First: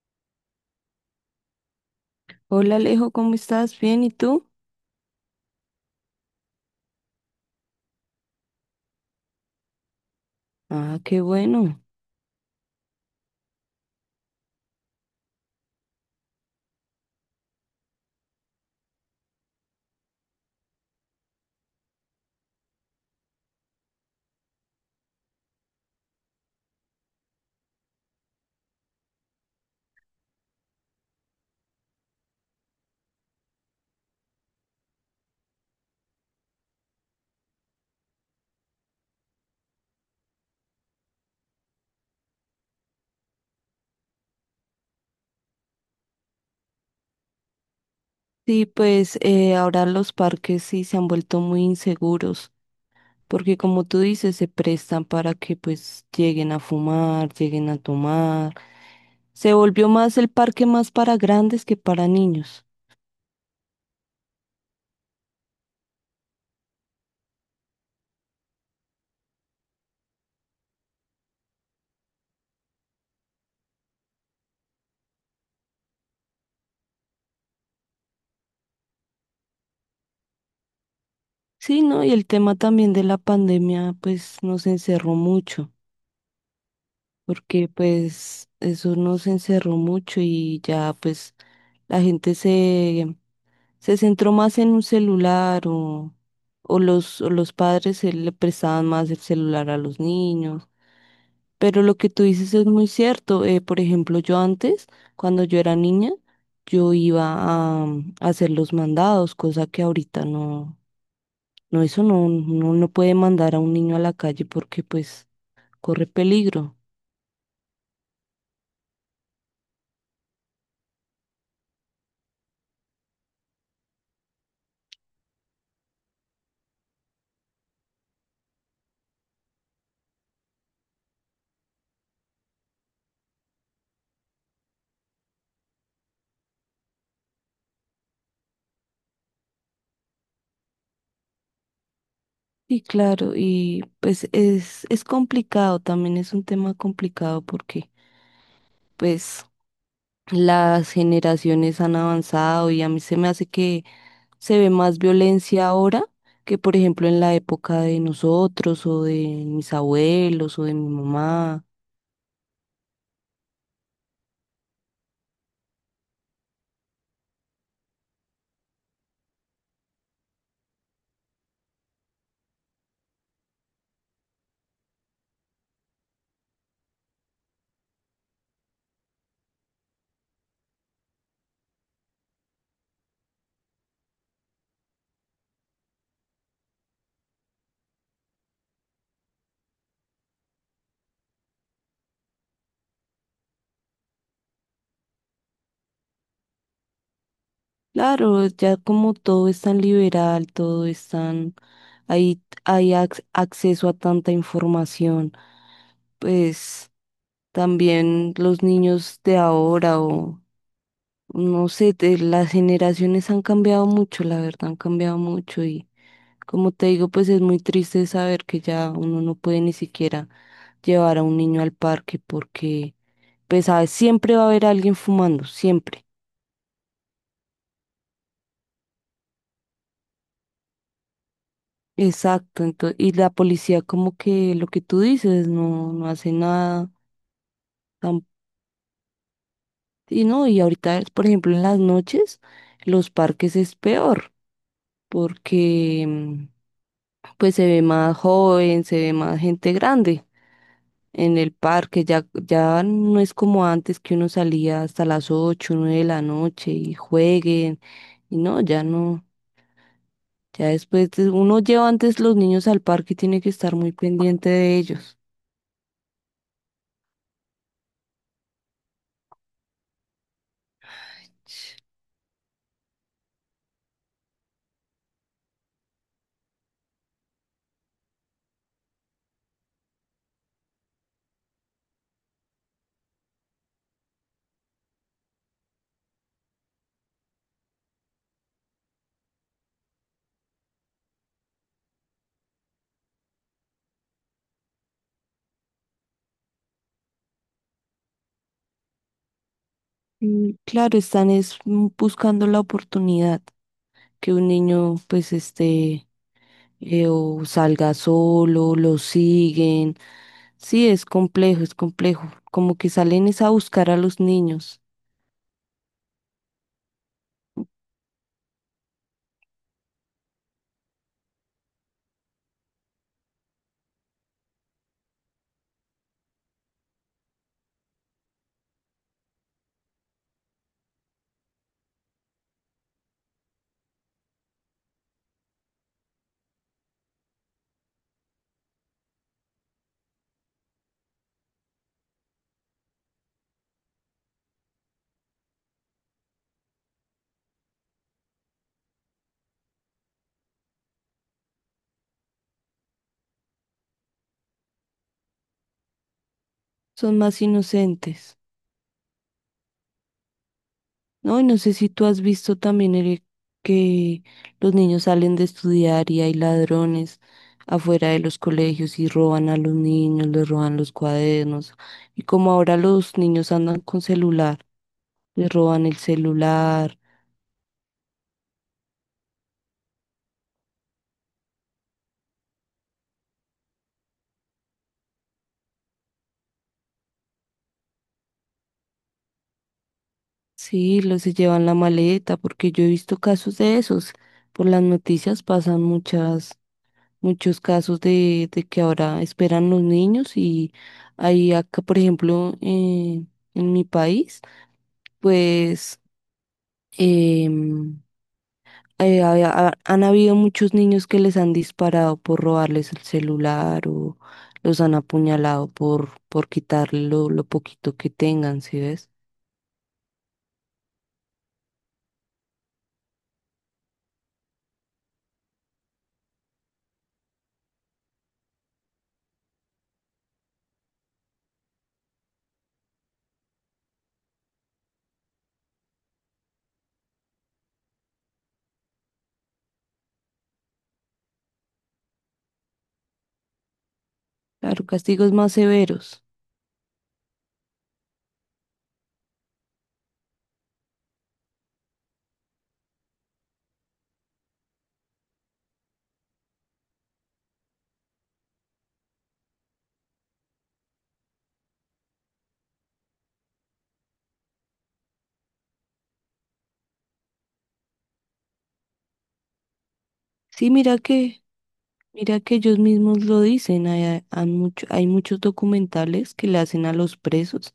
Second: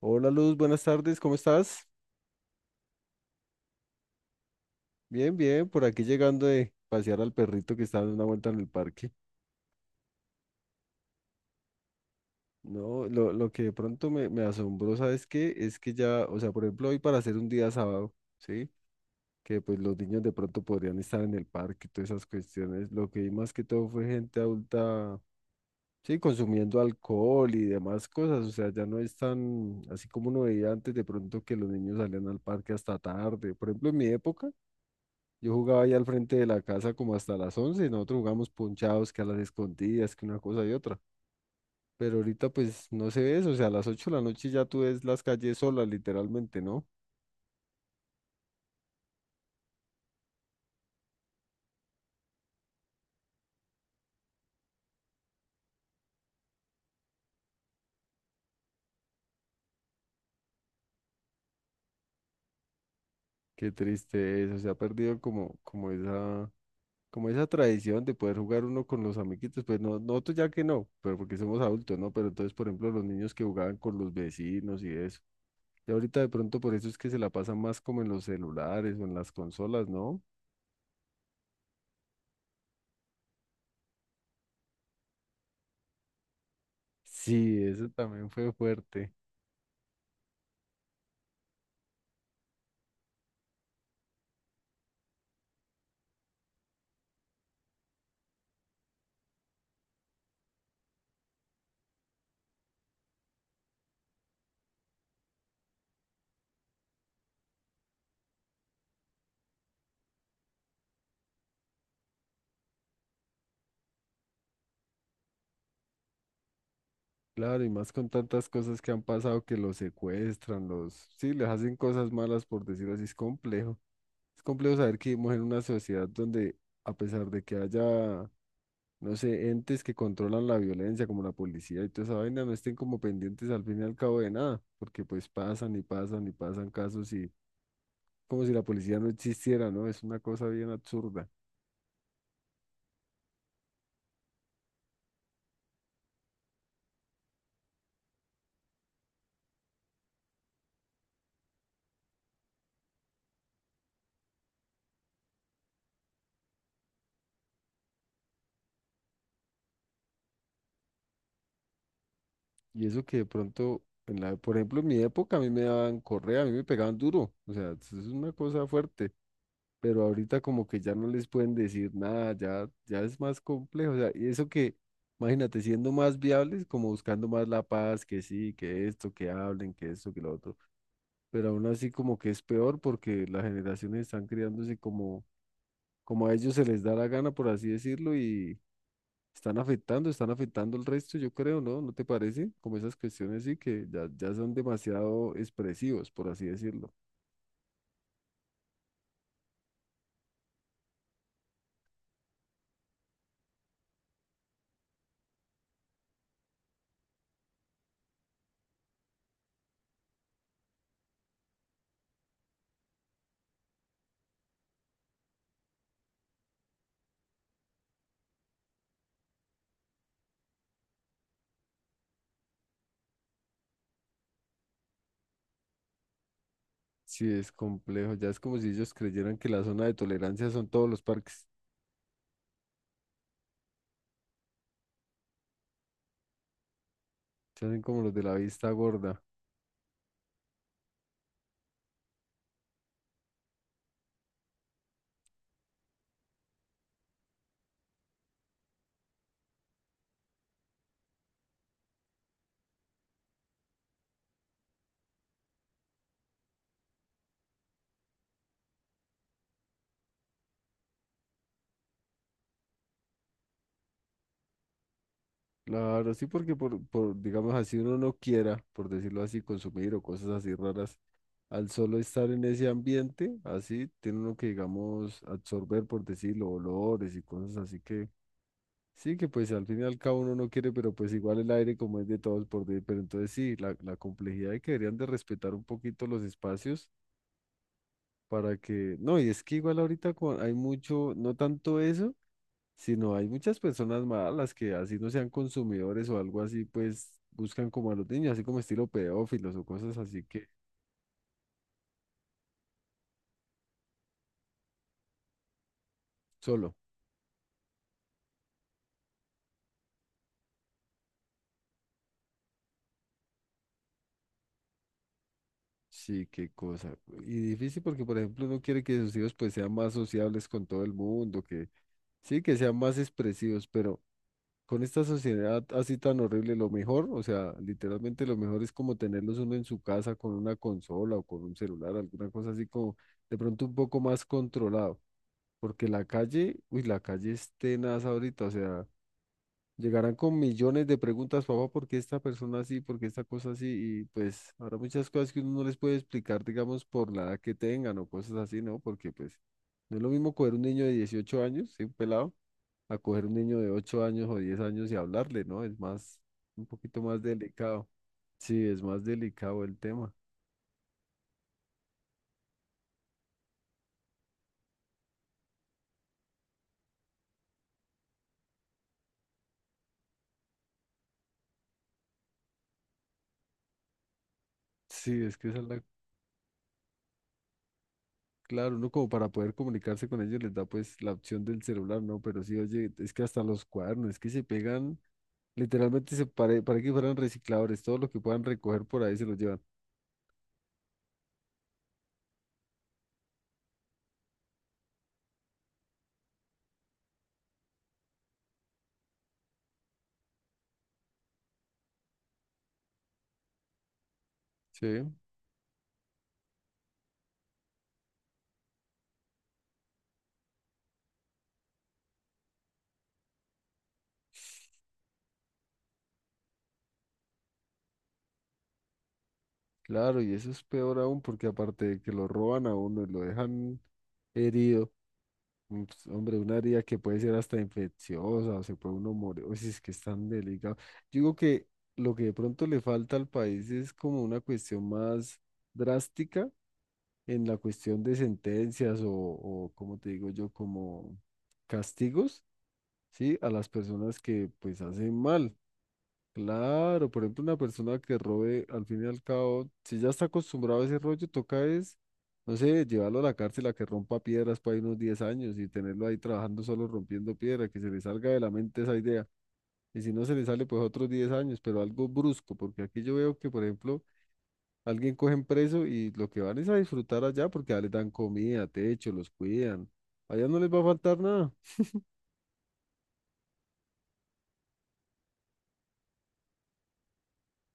Hola Luz, buenas tardes, ¿cómo estás? Hola Alejo, ¿cómo estás? Bien, ¿y tú? Bien, bien, por aquí llegando de pasear al perrito que está dando una vuelta en el parque. Ah, qué bueno. No, lo que de pronto me asombró, ¿sabes qué? Es que ya, o sea, por ejemplo, hoy para hacer un día sábado, ¿sí? Que pues los niños de pronto podrían estar en el parque y todas esas cuestiones. Lo que vi más que todo fue gente adulta, sí, consumiendo alcohol y demás cosas. O sea, ya no es tan, así como uno veía antes de pronto que los niños salían al parque hasta tarde. Por ejemplo, en mi época. Yo jugaba ahí al frente de la casa como hasta las 11, y nosotros jugamos ponchados, que a las escondidas, que una cosa y otra. Pero ahorita pues no se ve eso, o sea, a las 8 de la noche ya tú ves las calles solas literalmente, ¿no? Sí, pues ahora los parques sí se han vuelto muy inseguros, porque como tú dices, se prestan para que pues lleguen a fumar, lleguen a tomar. Se volvió más el parque más para grandes que para niños. Qué triste eso, se ha perdido como esa tradición de poder jugar uno con los amiguitos, pues no, nosotros ya que no, pero porque somos adultos, ¿no? Pero entonces, por ejemplo, los niños que jugaban con los vecinos y eso. Y ahorita de pronto por eso es que se la pasan más como en los celulares o en las consolas, ¿no? Sí, ¿no? Y el tema también de la pandemia pues nos encerró mucho, Sí, porque eso también pues fue eso fuerte. nos encerró mucho y ya pues la gente se centró más en un celular o los padres le prestaban más el celular a los niños. Pero lo que tú dices es muy cierto. Por ejemplo, yo antes, cuando yo era niña, yo iba a, a hacer los mandados, cosa que ahorita no, no, eso no, no, no puede mandar a un niño a la calle porque pues corre peligro. Claro, y más con tantas cosas que han pasado que los secuestran, sí, les hacen cosas malas, por decirlo así, es complejo. Es complejo saber que vivimos en una sociedad donde, a pesar de que haya, no sé, entes que controlan la violencia, como la policía y toda esa vaina, no estén como pendientes al fin y al cabo de nada, porque pues pasan y pasan y pasan casos y como si la policía no existiera, ¿no? Es una cosa bien absurda. Y claro, y pues es complicado, también es un tema complicado porque pues las generaciones han avanzado y a mí se me hace que se ve más violencia ahora que, por ejemplo, en la época de nosotros o de mis abuelos o de mi mamá. Y eso que de pronto, por ejemplo, en mi época a mí me daban correa, a mí me pegaban duro, o sea, es una cosa fuerte. Pero ahorita como que ya no les pueden decir nada, ya, ya es más complejo, o sea, y eso que, imagínate, siendo más viables, como buscando más la paz, que sí, que esto, que hablen, que esto, que lo otro, pero aún así como que es peor porque las generaciones están criándose como, como a ellos se les da la gana, por así decirlo, y están afectando el resto, yo creo, ¿no? ¿No te parece? Como esas cuestiones sí, que ya, ya son demasiado expresivos, por así decirlo. Claro, ya como todo es tan liberal, todo es tan ahí hay acceso a tanta información, pues también los niños de ahora o no sé, las generaciones han cambiado mucho, la verdad, han cambiado mucho y como te digo, pues es muy triste saber que ya uno no puede ni siquiera llevar a un niño al parque porque, pues, ¿sabes? Siempre va a haber alguien fumando, siempre. Sí, es complejo. Ya es como si ellos creyeran que la zona de tolerancia son todos los parques. Exacto, entonces, y la policía como que lo que tú dices, no, no hace nada. Se hacen como los de tam- la vista gorda. Y no, y ahorita, por ejemplo, en las noches, los parques es peor porque, pues, se ve más joven, se ve más gente grande en el parque, ya, ya no es como antes que uno salía hasta las 8 9 de la noche y jueguen, y no, ya no, ya uno lleva antes los niños al parque y tiene que estar muy pendiente de ellos. Claro, sí, porque por, digamos así, uno no quiera, por decirlo así, consumir o cosas así raras. Al solo estar en ese ambiente, así, tiene uno que, digamos, absorber, por decirlo, olores y cosas así, que sí, que pues al fin y al cabo uno no quiere, pero pues igual el aire como es de todos, por decir, pero entonces sí, la complejidad de que deberían de respetar un poquito los espacios para que, no, y es que igual ahorita hay mucho, no tanto eso, sino hay muchas personas malas que así no sean consumidores o algo así, pues buscan como a los niños, así como estilo pedófilos o cosas así, que Y claro, están es buscando la oportunidad que un niño pues esté solo. O salga solo, lo siguen. Sí, es complejo, como que salen es a buscar a los niños, Sí, qué cosa. Y difícil porque, por ejemplo, uno quiere que sus hijos pues sean más sociables con todo el mundo, que sí, que sean más expresivos, pero con esta sociedad así tan horrible, lo mejor, o sea, literalmente lo mejor es como tenerlos uno en su casa con una consola o con un celular, alguna cosa así como de pronto un poco más controlado, porque la calle, uy, la calle es tenaz ahorita, o sea, llegarán con millones de preguntas, papá, ¿por qué esta persona así? ¿Por qué esta cosa así? Y pues habrá muchas cosas que uno no les puede explicar, digamos, por la edad que tengan o cosas así, ¿no? Porque pues no es lo mismo coger un niño de 18 años, ¿sí? Un pelado, a coger un niño de 8 años o 10 años, y hablarle, ¿no? Es más, un poquito son más más delicado. inocentes. Sí, es más delicado el tema. No, y no sé si tú has visto también, Eric, que los niños salen de estudiar y hay ladrones afuera de los colegios y roban a los niños, les roban los cuadernos. Y como ahora los niños andan con celular, Sí, es que les esa es la... roban el celular, Claro, uno como para poder comunicarse con ellos les da pues la opción del celular, ¿no? Pero sí, oye, es que hasta los cuadernos, es que se pegan, literalmente se pare, para que fueran recicladores, todo lo que puedan recoger por ahí se lo llevan. sí, los se llevan la maleta, porque yo he visto casos de esos. Por las noticias pasan muchas, muchos casos de que ahora esperan los niños y ahí acá, por ejemplo, en mi país. Sí, Pues em, han habido muchos niños que les han disparado por robarles el celular o los han apuñalado por quitarle lo poquito que tengan, ¿sí ves? claro, y eso es peor aún porque aparte de que lo roban a uno y lo dejan herido, mm, pues, hombre, un área que puede ser hasta infecciosa, o se puede uno morir, o si es que es tan delicado. Yo digo que lo que de pronto le falta al país es como una cuestión más drástica en la cuestión de sentencias o como te digo yo, como castigos, ¿sí? A las personas que pues Claro, hacen castigos más mal. severos. Claro, por ejemplo, una persona que robe, al fin y al cabo, si ya está acostumbrado a ese rollo, toca es, no sé, llevarlo a la cárcel a que rompa piedras para unos 10 años y tenerlo ahí trabajando solo rompiendo piedra, que se le salga de la mente esa idea. Y si no se le sale, pues otros 10 años, pero algo brusco, porque aquí yo veo que, por ejemplo, alguien cogen preso y lo que van es a disfrutar allá porque ya les dan comida, techo, los cuidan. Allá no les Sí, va a faltar nada. mira que ellos mismos lo dicen, hay, hay muchos documentales que le hacen a los presos.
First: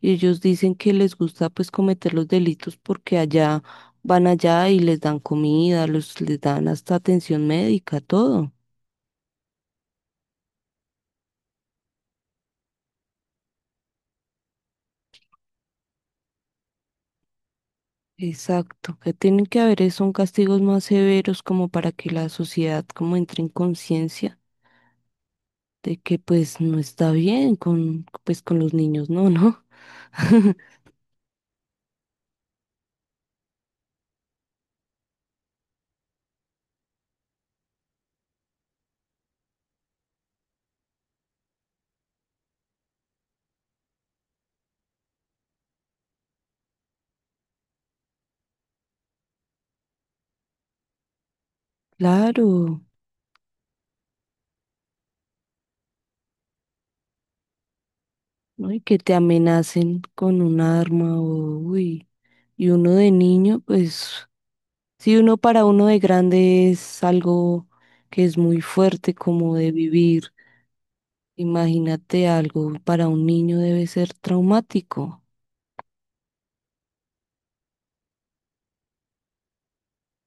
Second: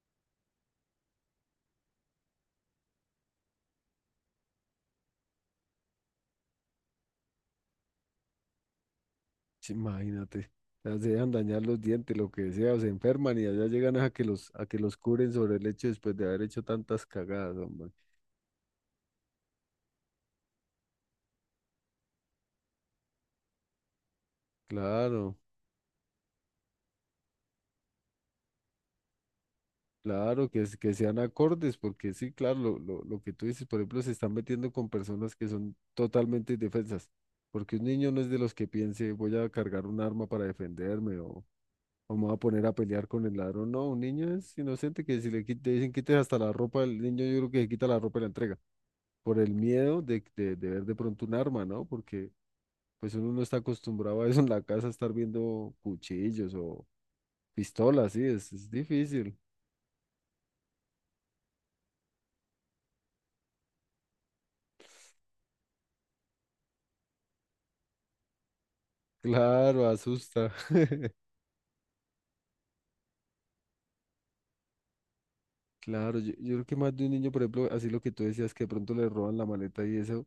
Y ellos dicen que les gusta pues cometer los delitos porque allá van allá y les dan comida, los, les dan hasta atención médica, todo. Sí, imagínate, las dejan dañar los dientes, lo que sea, o se enferman y allá llegan a que los curen sobre el hecho después de haber hecho tantas cagadas, hombre. Exacto, que tienen que haber es son castigos más severos como para que la sociedad como entre en conciencia Claro, de que pues no está bien con pues con los niños, no, no. claro, que, que sean acordes, porque sí, claro, lo que tú dices, por ejemplo, se están metiendo con personas que son totalmente indefensas, porque un niño no es de los que piense, voy a cargar un arma para defenderme, o me voy a poner a pelear con el ladrón. No, un niño es inocente, que si le le dicen quites hasta la ropa, el niño yo creo que se quita la ropa y la entrega. Por el miedo de ver de pronto un arma, ¿no? Porque Claro, pues uno no está acostumbrado a eso en la casa, estar viendo cuchillos o pistolas, sí, es ¿no? Y que te difícil. amenacen con un arma o uy, y uno de niño pues si uno para uno de grande es algo que es muy fuerte como de Claro, vivir, asusta. imagínate algo para un niño debe ser traumático. Claro, yo creo que más de un niño, por ejemplo, así lo que tú decías, que de pronto le roban la maleta y eso,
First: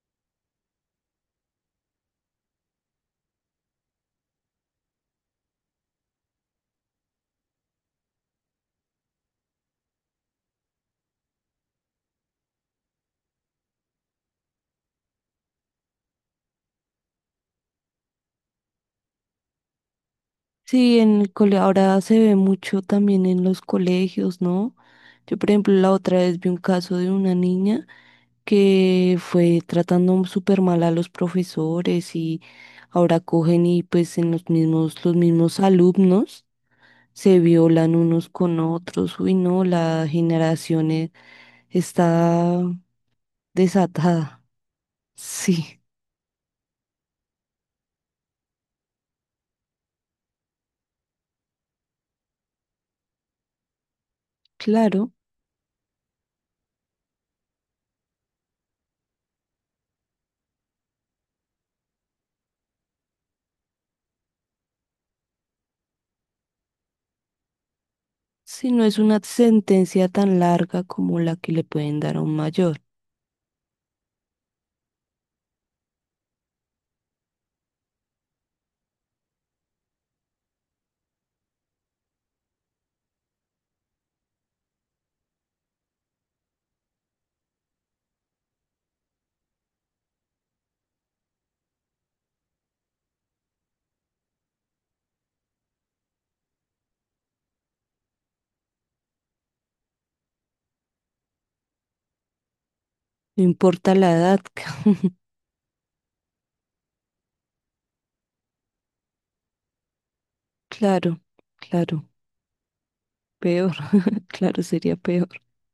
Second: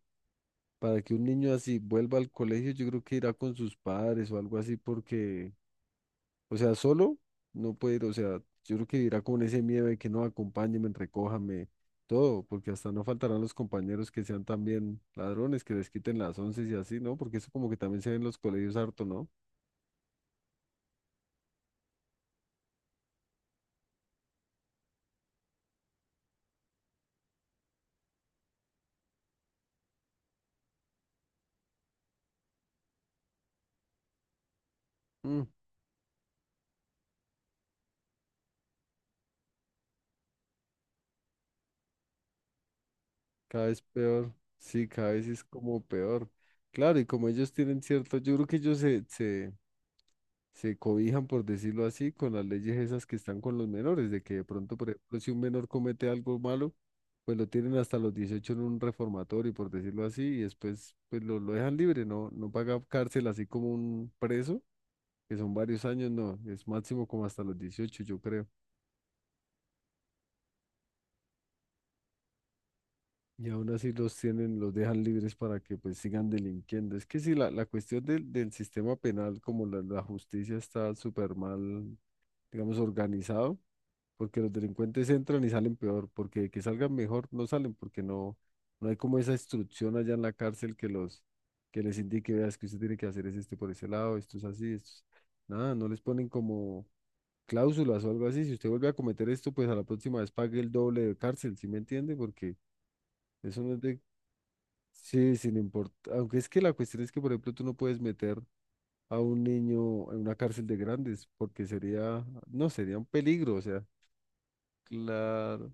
para que un niño así vuelva al colegio, yo creo que irá con sus padres o algo así, porque o sea, solo no puedo, ir, o sea, yo creo que irá con ese miedo de que no, acompáñenme, recójame, todo, porque hasta no faltarán los compañeros que sean también ladrones, que les quiten las once y así, ¿no? Porque eso como que también se ve en los colegios harto, ¿no? Sí, en el cole ahora se ve mucho también en los colegios, ¿no? Yo, por ejemplo, la otra vez vi un caso de una niña que fue tratando súper mal a los profesores y ahora cogen y pues en los Mm, mismos alumnos se violan unos con otros. Uy, no, está cada vez peor, desatada. sí, cada vez es como Sí, peor. Claro, y como ellos tienen cierto, yo creo que ellos se cobijan, por decirlo así, con las leyes esas que están con los menores, de que de pronto, por claro, ejemplo, si un menor comete algo malo, pues lo tienen hasta los 18 en un reformatorio, por decirlo así, y después pues lo dejan libre, no, no paga cárcel así como un preso, que son varios años, no, es máximo como hasta los 18 yo creo. si no es una sentencia tan larga como la que le pueden dar a un mayor. Y aún así los tienen, los dejan libres para que pues sigan delinquiendo. Es que si la cuestión del sistema penal, como la justicia está súper mal, digamos, organizado, porque los delincuentes entran y salen peor, porque de que salgan mejor no salen, porque no, no hay como esa instrucción allá en la cárcel que que les indique, veas que usted tiene que hacer es este por ese lado, esto es así, Nada, no les ponen como cláusulas o algo así, si usted vuelve a cometer esto, pues a la próxima vez pague el doble de cárcel, ¿sí me entiende? Porque No eso no es importa de, la edad, sí, sin importar, aunque es que la cuestión es que, por ejemplo, tú no puedes meter a un niño en una cárcel de claro, grandes, porque claro, sería, no, sería un peligro, o peor, sea, claro, sería peor. claro.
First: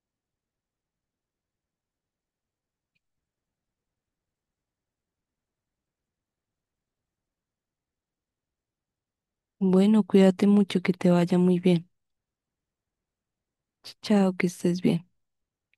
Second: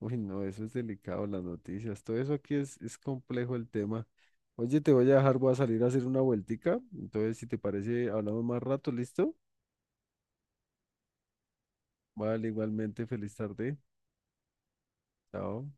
Uy, no, eso es delicado, las noticias. Todo eso aquí es complejo el tema. Oye, te voy a dejar, voy a salir a hacer una vueltica. Entonces, si te parece, hablamos más rato, ¿listo? Bueno, cuídate mucho, que te vaya muy bien. Vale, igualmente, feliz tarde. Chao, que estés bien. Chao.